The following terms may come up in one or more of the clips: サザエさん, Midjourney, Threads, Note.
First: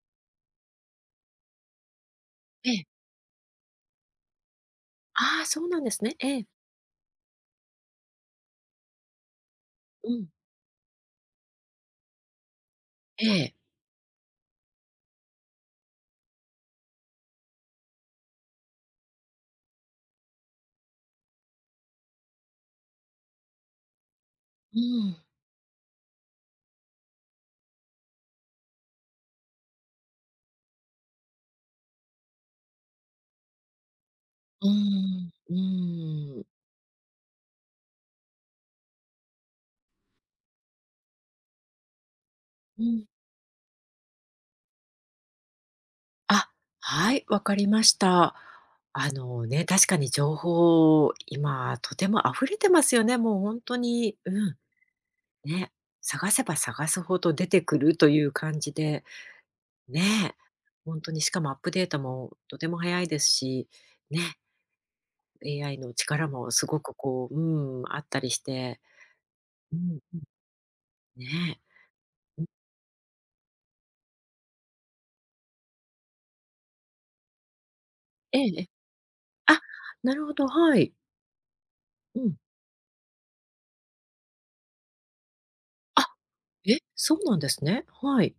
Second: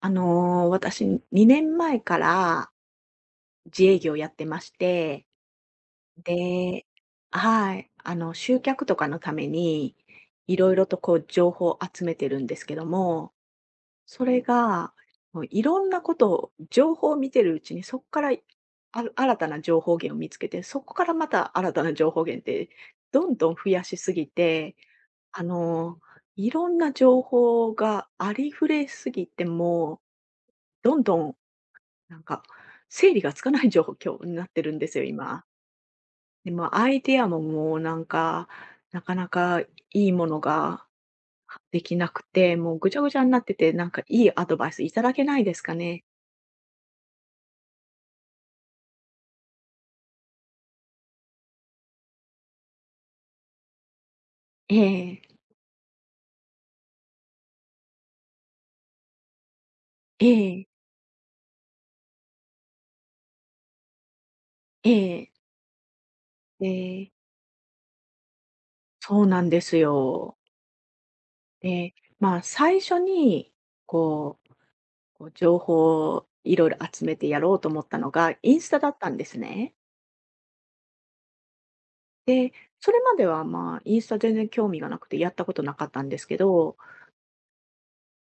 私2年前からええ。自営業やってまして、ああ、そうなんですね。ええ。で、はい、集客とかのために、うん。いろいろとこう情報を集めてるんですけどえも、え。それが、もういろんなことを情報を見てるうちに、そこからある新たな情報源を見つけて、そこからまた新たな情報源って、どんどん増やしすぎて、うん。あの、いろんな情報がありふれすぎて、もうどんどんなんか、整理がつかない状況になってうーるんですよ、ん。今。うーん。で、もアイデアももうなんか、なかなかいいものができなくて、もううぐちゃん。ぐちゃになってて、なんかいいアドバイスいただけないですかね？あ、はい、わかりました。あのね、確かに情報、今とても溢れてますよね。もうほんとに、うん、ええ、ね、探せば探すほど出てくるという感じで、えね。え、ほんとにしかもアップデートもとても早いですし、ね、ええ、AI の力もすえごくえ、こう、うん、あったりして、そうなんでうすん、よ。ね。で、まあ、うん、最初に、こうこう情報をいろいろ集めてやろうと思ったのが、ええインえスえ。タだったんですあ、ね。なるほど、はい。うん。で、それまでは、まあ、インスタ全然興味がなくてやったことなかったんあ、ですけど、え、そうなんですね。はい。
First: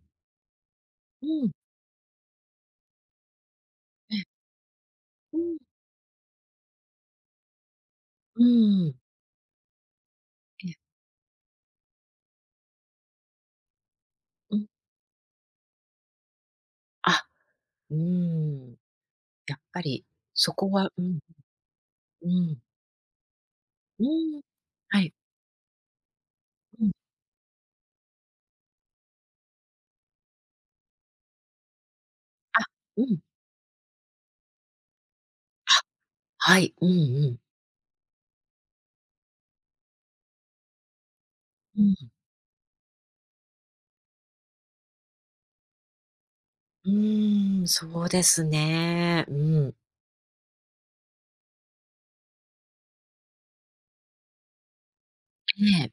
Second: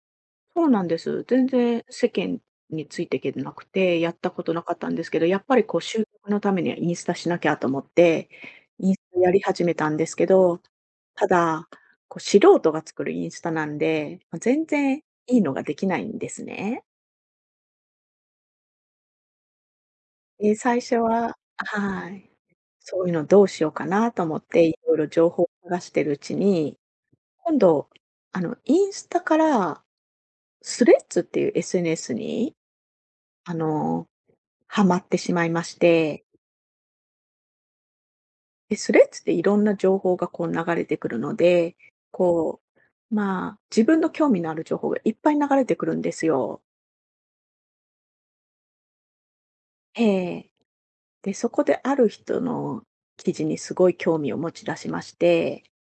そうなんです。全うん。然世間についていけなくて、やっえたことなかったんですけど、やうっぱん。りこう集客のためにはインスタしなきゃと思って、うーインん。スタやり始めたんですけど、えただ、こう素人が作るインスタなんで、ま、う全ん。然いいのができないんですね。あ、うーん。やっぱり、そで、こ最は初うん、ははうい。ん、そういうのどうしようかうなと思ーん。って、いろいはろい。情報を探してるうちに、うん。今度、インスタから、スレッズっていう SNS に、あ、うん。あの、ハマってしまいましあ、て、はい。うんうん。で、スレッズっていろんな情報がこう流れてくるので、うん。こう、まあ、自分の興味のある情報がいっぱい流れてくるんですよ。うーん、そうですね。うん。ええ。で、そこである人の記事にすごい興味を持ち出しまして、ええ。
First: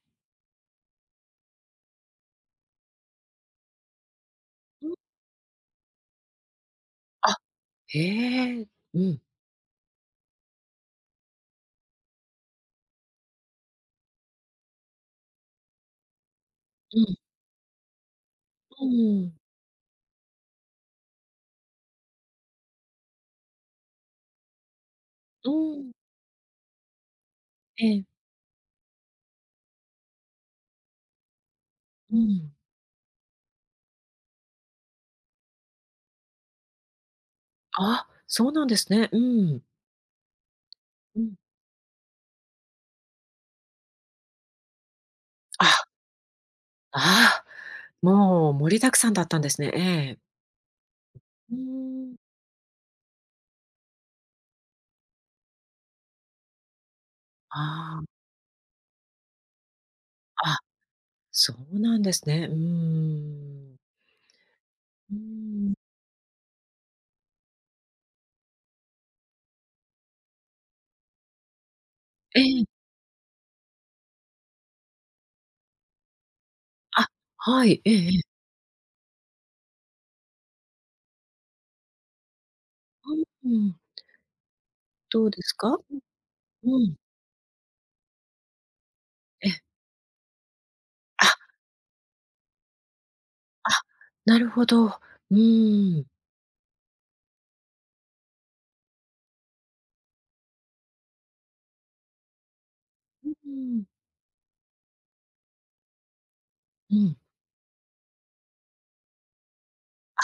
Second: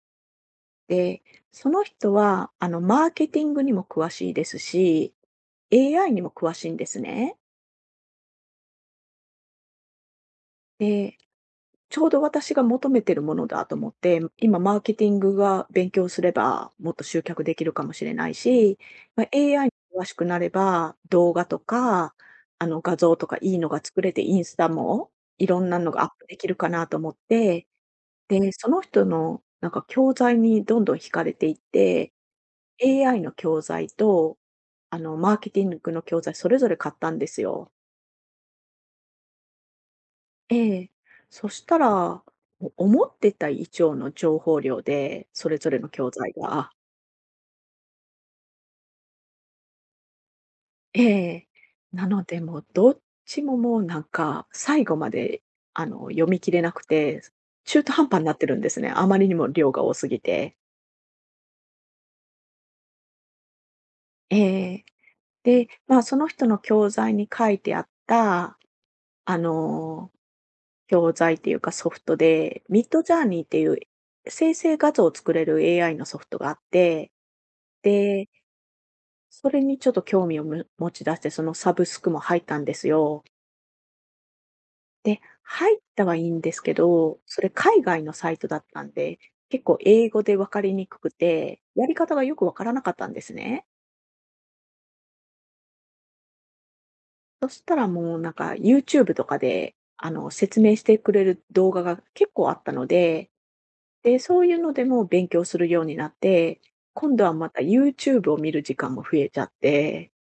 で、その人は、マーケティングにも詳しいですうん。し、AI にも詳しいんですあ、ね。へえ。うん。で、ちょうど私が求めてるものだと思って、今マーケティングが勉強すれば、もっうとん。集客できるかもしれないし、うまあ、ん。AI に詳しくなれば、動画とか、画像とかいいのが作れて、インスタもいうろんなのん。がアップできるかなと思って、ええ。で、その人のなんか教材にどんどん惹かれていって、うん。AI の教材と、マーケティングの教材それぞれ買ったんですよ。あ、そうなんですね。うん。ええ。うん。そしたら、思ってた以上の情報量で、それぞれのあ、教材が、ああ。もう盛りだくさんだったんですね。ええ。ええ。うーなん。ので、もうどっちももうなんか、最後まで、読み切れなくて、中途あ半あ、端になってるんですね。あまりにも量が多すぎて。あ、そうなんですね。うーん。ええ。うーで、ん。まあ、その人の教材に書いてあった、あの、教材っていうかソフトえで、え、Midjourney っていう生成画像を作れる AI のソフトがあっあ、て、はい、ええええ。でそれにちょっと興味を持ち出して、そのサブスクも入ったんですよ。うーん。で、どうです入っか？たはいいんですけうん、ど、それ海外のサイトだったんで、え結え。構英語で分かりにくくあ、て、やり方がよく分からなかったんですね。あ、なるほど。うーん。そしたらもうなんか YouTube とかで、説明してくれる動画が結構あったのうで、ーん。で、そういうのでも勉強するようになって、う今ん。度はまた YouTube を見る時間も増えちゃって。あ、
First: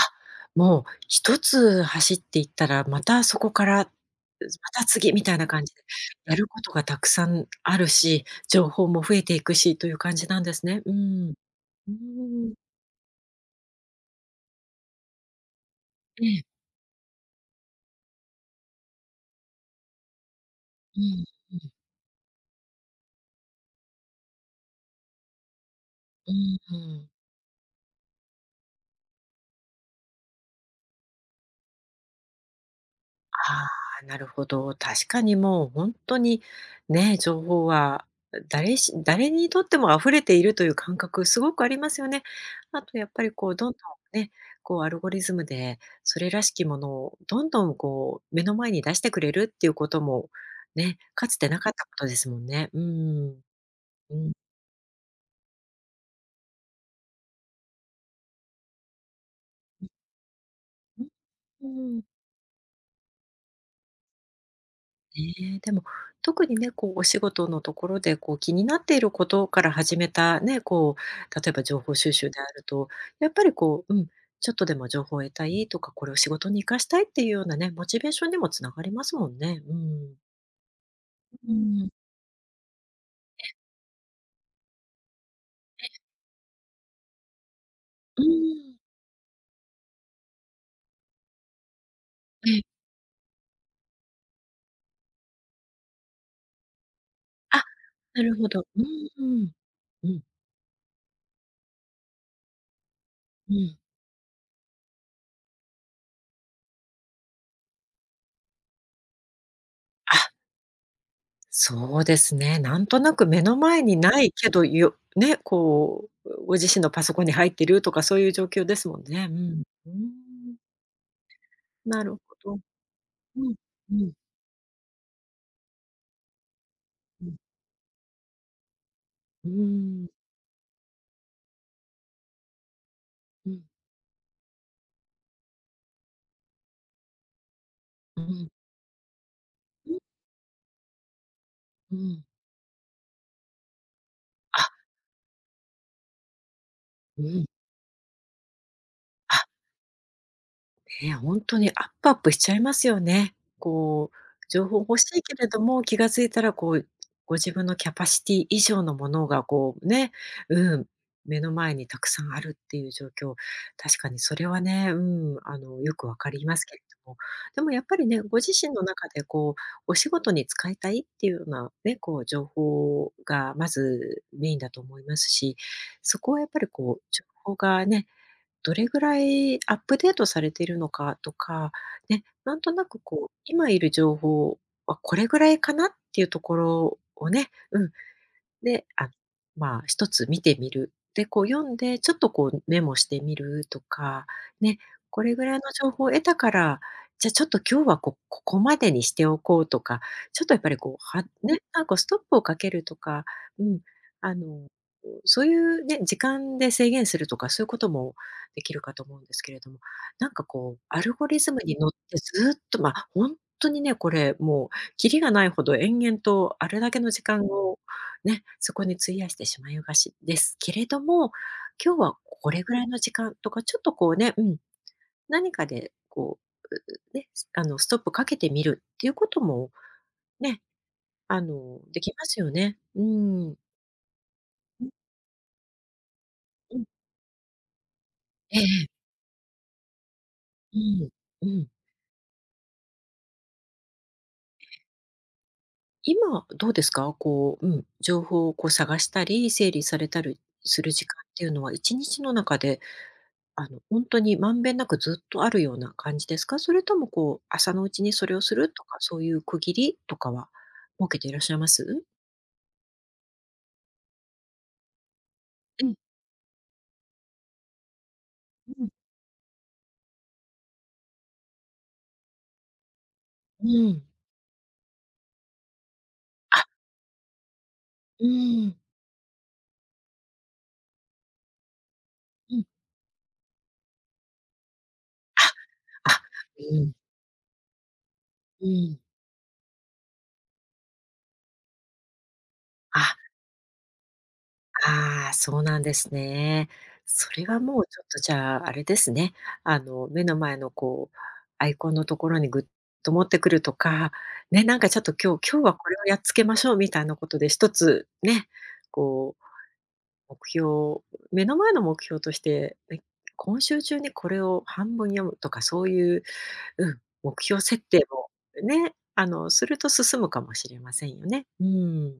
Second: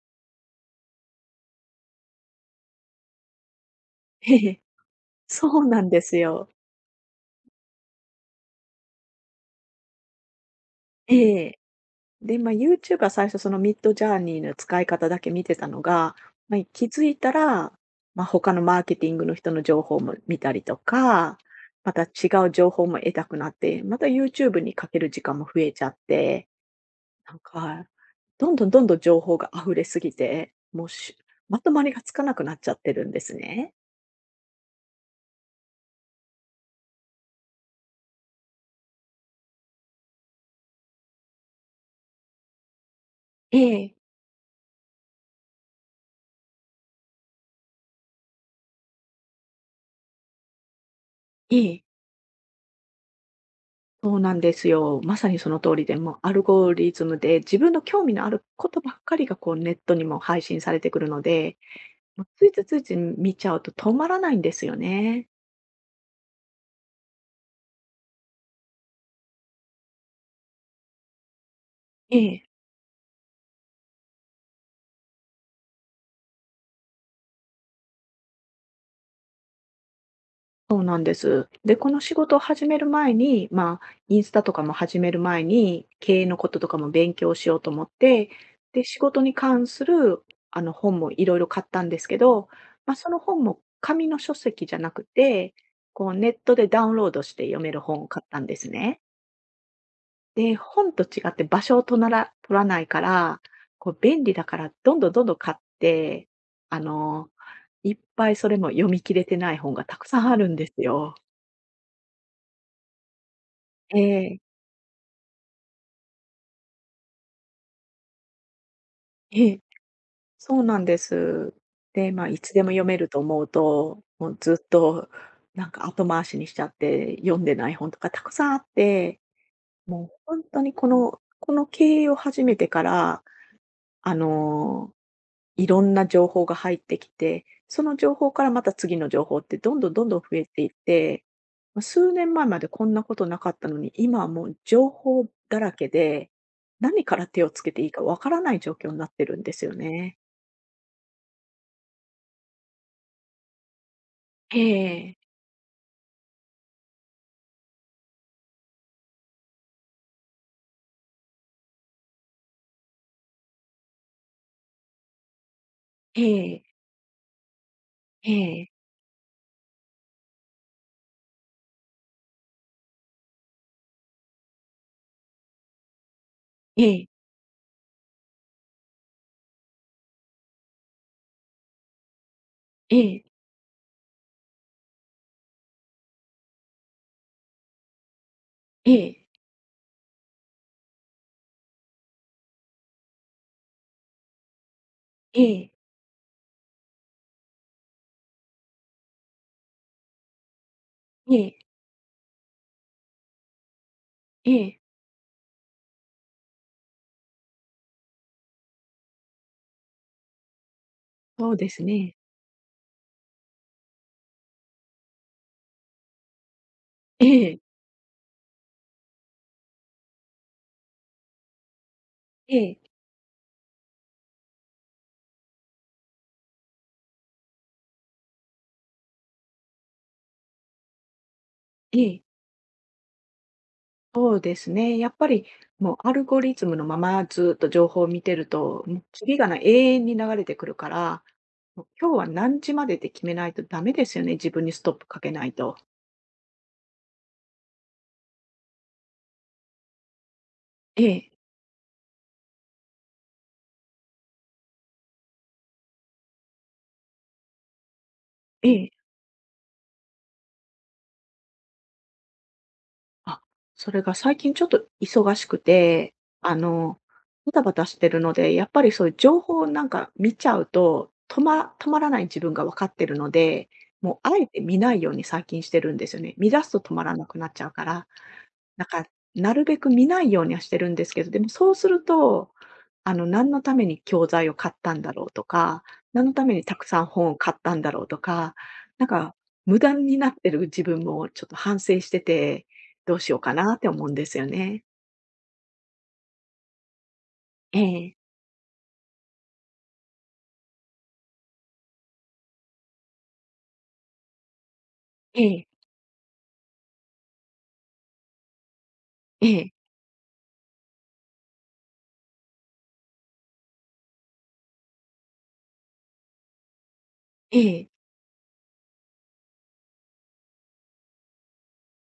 もう一つ走っていったら、またそこから、えうまえ、た次みたいなそ感うじなで、んですやるよ。ことがたくさんあるし、情報も増えていくしという感じなんですね。うん。ええ。うーで、まあ、ん。o u t u b e が最初そのミッドジャーニーの使い方だけ見てたのが、ええ、ま、気づいたら、まあ、他のマーケティングの人の情報も見たりとうん、か、また違う情報も得たくなって、また YouTube にかける時間も増えちゃっうて、ん。うんなんか、どんどんどんどん情報が溢れすぎて、もうまとまりがつかなくなっちゃってるんですあね。あ、なるほど。確かにもう本当にね、情報は誰にとっても溢れているという感覚すごくありますよね。あとやっぱりこうえどんどんえ、ね、こうアルゴリズムでそれらしきものをどんどんこう目の前に出してくれるっていうこともね、かつてえなかっえ。たことですもんね。うん。うそうん。なんですよ。まさにその通りで、もうアルゴリズムで自分の興味のあることばっかりがこうネットにも配信されてくるので、うん。もうついついついつい見ちゃうと止まらないんですよね。ねえ、でも、特にね、こうお仕事のところで、こう気になっていることから始めたね、こう、例えば情報収え集でえ。あると、やっぱりこう、うん、ちょっとでも情報を得たいとか、これを仕事に生かしたいっていうようなね、モチベーションにもつながりますもんね。うん。そうなんです。うで、こん、の仕事を始める前に、まあ、インスタとかも始める前に、経営のこととかも勉強しようと思っうーて、ん。で、仕事に関する、本もいろいろ買ったんですけど、ええ。まあ、その本も紙の書籍じゃなくて、こう、ネットでダウンロードして読あ、める本を買なっるたんほでど。すうんね。うんうんで、本と違って場所をとなら取らないかええなるほどら、うん、うん。こう、便利だから、どんどんどんどん買って、あの、いっぱいそれも読み切れてない本がたくあ。さんあるんですよ。そうですね。なんとなく目の前にえないえ、けど、よね、こう、ご自身のパソコンに入ってるとか、そういう状況ですもんね。うええ、ん。うーん、そうなんです。なで、るほまあ、いつど。でも読めると思ううん、うと、ん、もうずっとなんか後回しにしちゃってうん。読んでない本とかたくさんあって、うーもん、う本当にこの経営を始めてから、うん、あの、いろんな情報が入ってきて、その情う報からん、また次の情報ってどんどうんん、どんどん増えていって、ま、う数ん。年前までこんなことなかったのに、今はもうあ、情報だらけで、何かうら手ん、をつけていいかわからない状況になってるあ。んですよね。ね、ほんにアップアップしちゃいますよね。こう、え情報欲しえ、いけれども、気が付いたらこう、ご自分のキャパシティ以上のものがこうね、うん、目の前にたくさんあるっていう状況、確かにそれはね、うん、よくわえかりまえ、すけれども、でもやっぱりね、えご自え、身の中でこう、お仕事に使いたいっていうようなね、こう情報がまずメインだと思いますし、そこはやっぱりえこう、え、情報がね、どれぐらいアップデートされているのかとか、ね、なんとなえくえ、こう、今いる情報はこれぐらいかなっていうところをね、うん、で、えあ、え、まあ、一つ見てみる。で、こう読んで、ちょっとこうメモしてみるとか、ね、これえぐらいのえ、情報を得たから、じゃあちょっと今日はこここまでにしておこうとか、ちょっとやっぱりこう、はえね、え、なんかストップをかけるとか、うん、あえの、え、そういうね、時間で制限するとか、そういうこともできるかと思うんですけれども、なんかこう、アルゴリそズうムでにす乗っね。てずっと、本当にね、これもうキリがないほど延々とあれだけの時え間え、をね、そこに費やしてしまいがちですけれども、今日はこえれぐえ、らいの時間とか、ちょっとこうね、うん、何かでこう、ううね、すあの、ストップかけてみるっていうこともね、でえきえ、ますよね。うーん。そうですうんね。やっぱり、もうアルゴリズムうのん。ままずっと情報を見てるええと、えもえ。う次が永遠に流れてくるうかん、ら、うん。もう今日は何時までって決めないとダメですよね、自分にストップかけないと。今どうですか？こう、うん、情報をこう探したり、整理されたりするえ時間え、っていうのは、1日の中で本当にまんべんなくずっとあるような感じですか？それともこう、朝のうちにそれをするとえか、え。そういう区切りとかは設けていらっしゃいます？あ、それが最近ちょっと忙しくうん、て、あの、バタバタしてるので、やっぱうりん、そういう情報をなんか見ちゃうと、止まらない自分が分かってるのうで、ん。もうあえて見ないように最近してるんですよね。見出あ、すと止まらなくなっちゃうから。うん、なんか、なるべく見ないようにはしてるんですけど、でもそうすると、うん。何のために教材を買ったんだろうとか、あ、あ、何のためにたうくん、さん本を買ったんだろうとか、うん。なんか、無駄になってる自分もちょっと反省してて、どあ、うしようかなって思うんですよね。ああ、そうなんですね。それはえもうちょっえ、とじゃあ、あれですね、目の前のこう、アイコンのところにぐっと持ってくるとか、ね、なんかちょっと今え日今日え、はこれをやっつけましょうみたいなことで一つね、こうええ、目標目の前の目標として、ね、今週中にこれを半分読むとか、そういう、うん、目え標設え、定をね、すると進むかもしれませんよね。うん。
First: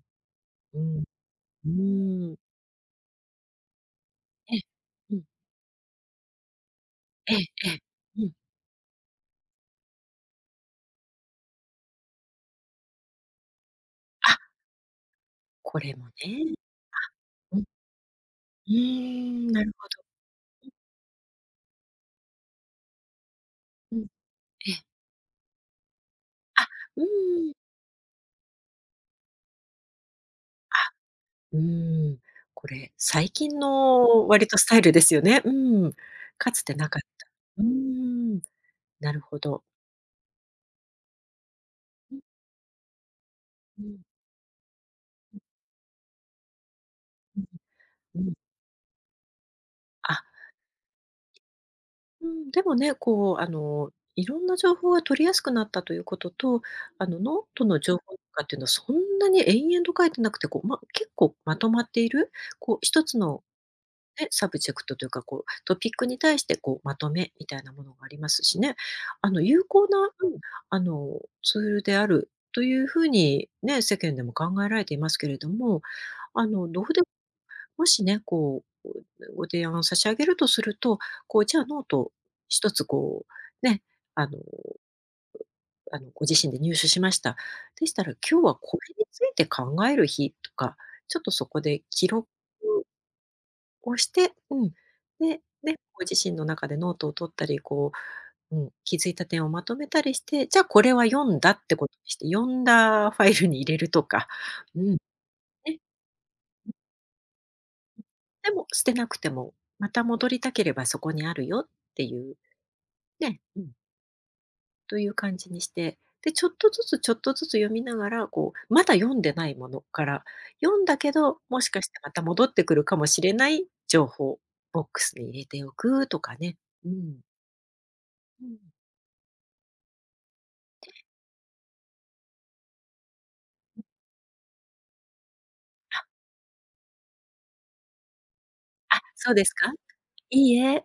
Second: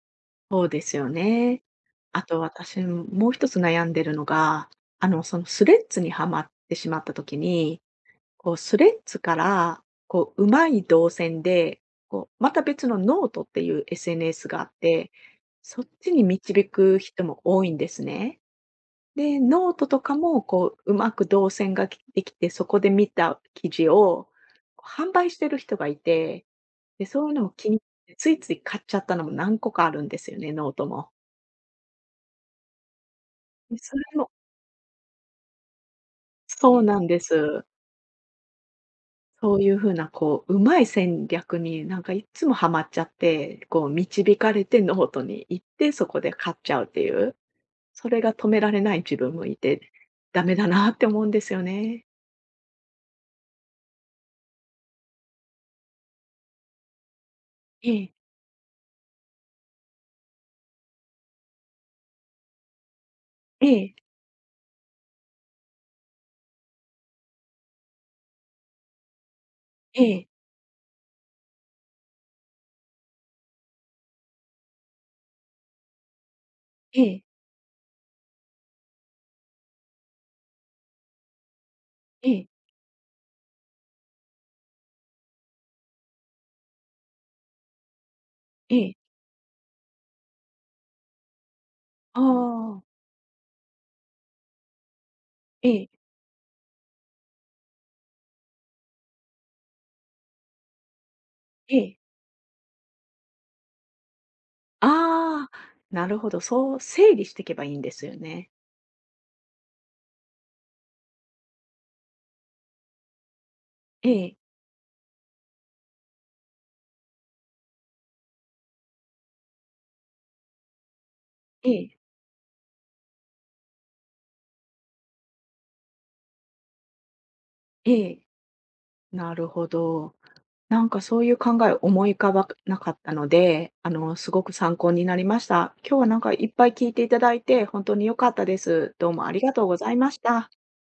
そううですん。よね。うあん。と私もう一つ悩んでるのええ。が、うん。そのスレッズにはまってしまったえ時えええ。に、うん。こう、スレッズから、こう、うまい動線で、こう、また別のノートっていう あ、SNS があって、こそっれもね。ちに導く人もう多ん。いんですね。うーで、ん、なノるートほとど。かも、こう、うまく動線ができて、そこで見た記事うん。をええ。販売してる人がいて、あ、うーで、そういうのもん。気に入って、ついつい買っちゃったのも何個かあるんですよね、ノートあ、も。うーん。これ、最近で、それのも割とスタイルですよね。うん。かつてそうなかなっんでた。うーす。ん、なるほそうど。いう風なこう、うまい戦略になんかうん、いつもハマっちゃって、うこうん導かれてノートに行って、そこで勝っちゃうっていう、それうんうがん。止められない自分もいて、あ、ダメだなって思うんですよね。うん、でもね、こう、いろんな情報が取りやすくなったということと、あの、ノートのえ情え、報とかっていうのはそんなに延々と書いてなくて、こう、ま、結構まとまっている、こう、一つのええ、ね、サブジェクトというか、こう、トピックに対して、こう、まとめみたいなものがありますしね。あの、有効な、えうえ、ん、ツールであるというふうにね、世間でも考えられていますけれども、あの、どうえでえ、もしね、こう、ご提案差し上げるとすると、こう、じゃあノートええ、一つこう、ね、あのご自身で入手しました。でしたら、今日はえこえ、れについて考える日とか、ちょっとそこで記あ録あ、をして、うん。で、えね、え、ご自身の中でノートを取ったり、こう、うん、気づいた点をまとめたりして、じゃあこれは読んだってえことえ、にして、読んだファイルに入れるとか、うん。ああ、ね、なるほど、そう整理していけばいいんですよね。でも捨てなくても、また戻りたければそこにあるよっていうね、うん、ええ、という感じにして、で、ちょっとずつちょっとずつ読みながら、こう、まだ読んでないものから、読んだけど、もしえかしてえ、また戻ってくるかもしれない情報、ボックスに入れておくとかね。うん。ええ、うん。なるほど。なんかそういう考え思い浮かばなかったので、すごく参考になりました。あ、今日はなんかいっぱい聞いていただいて、本当に良かったです。あ、どうもそあうりでがすとうか？ございました。いいえ。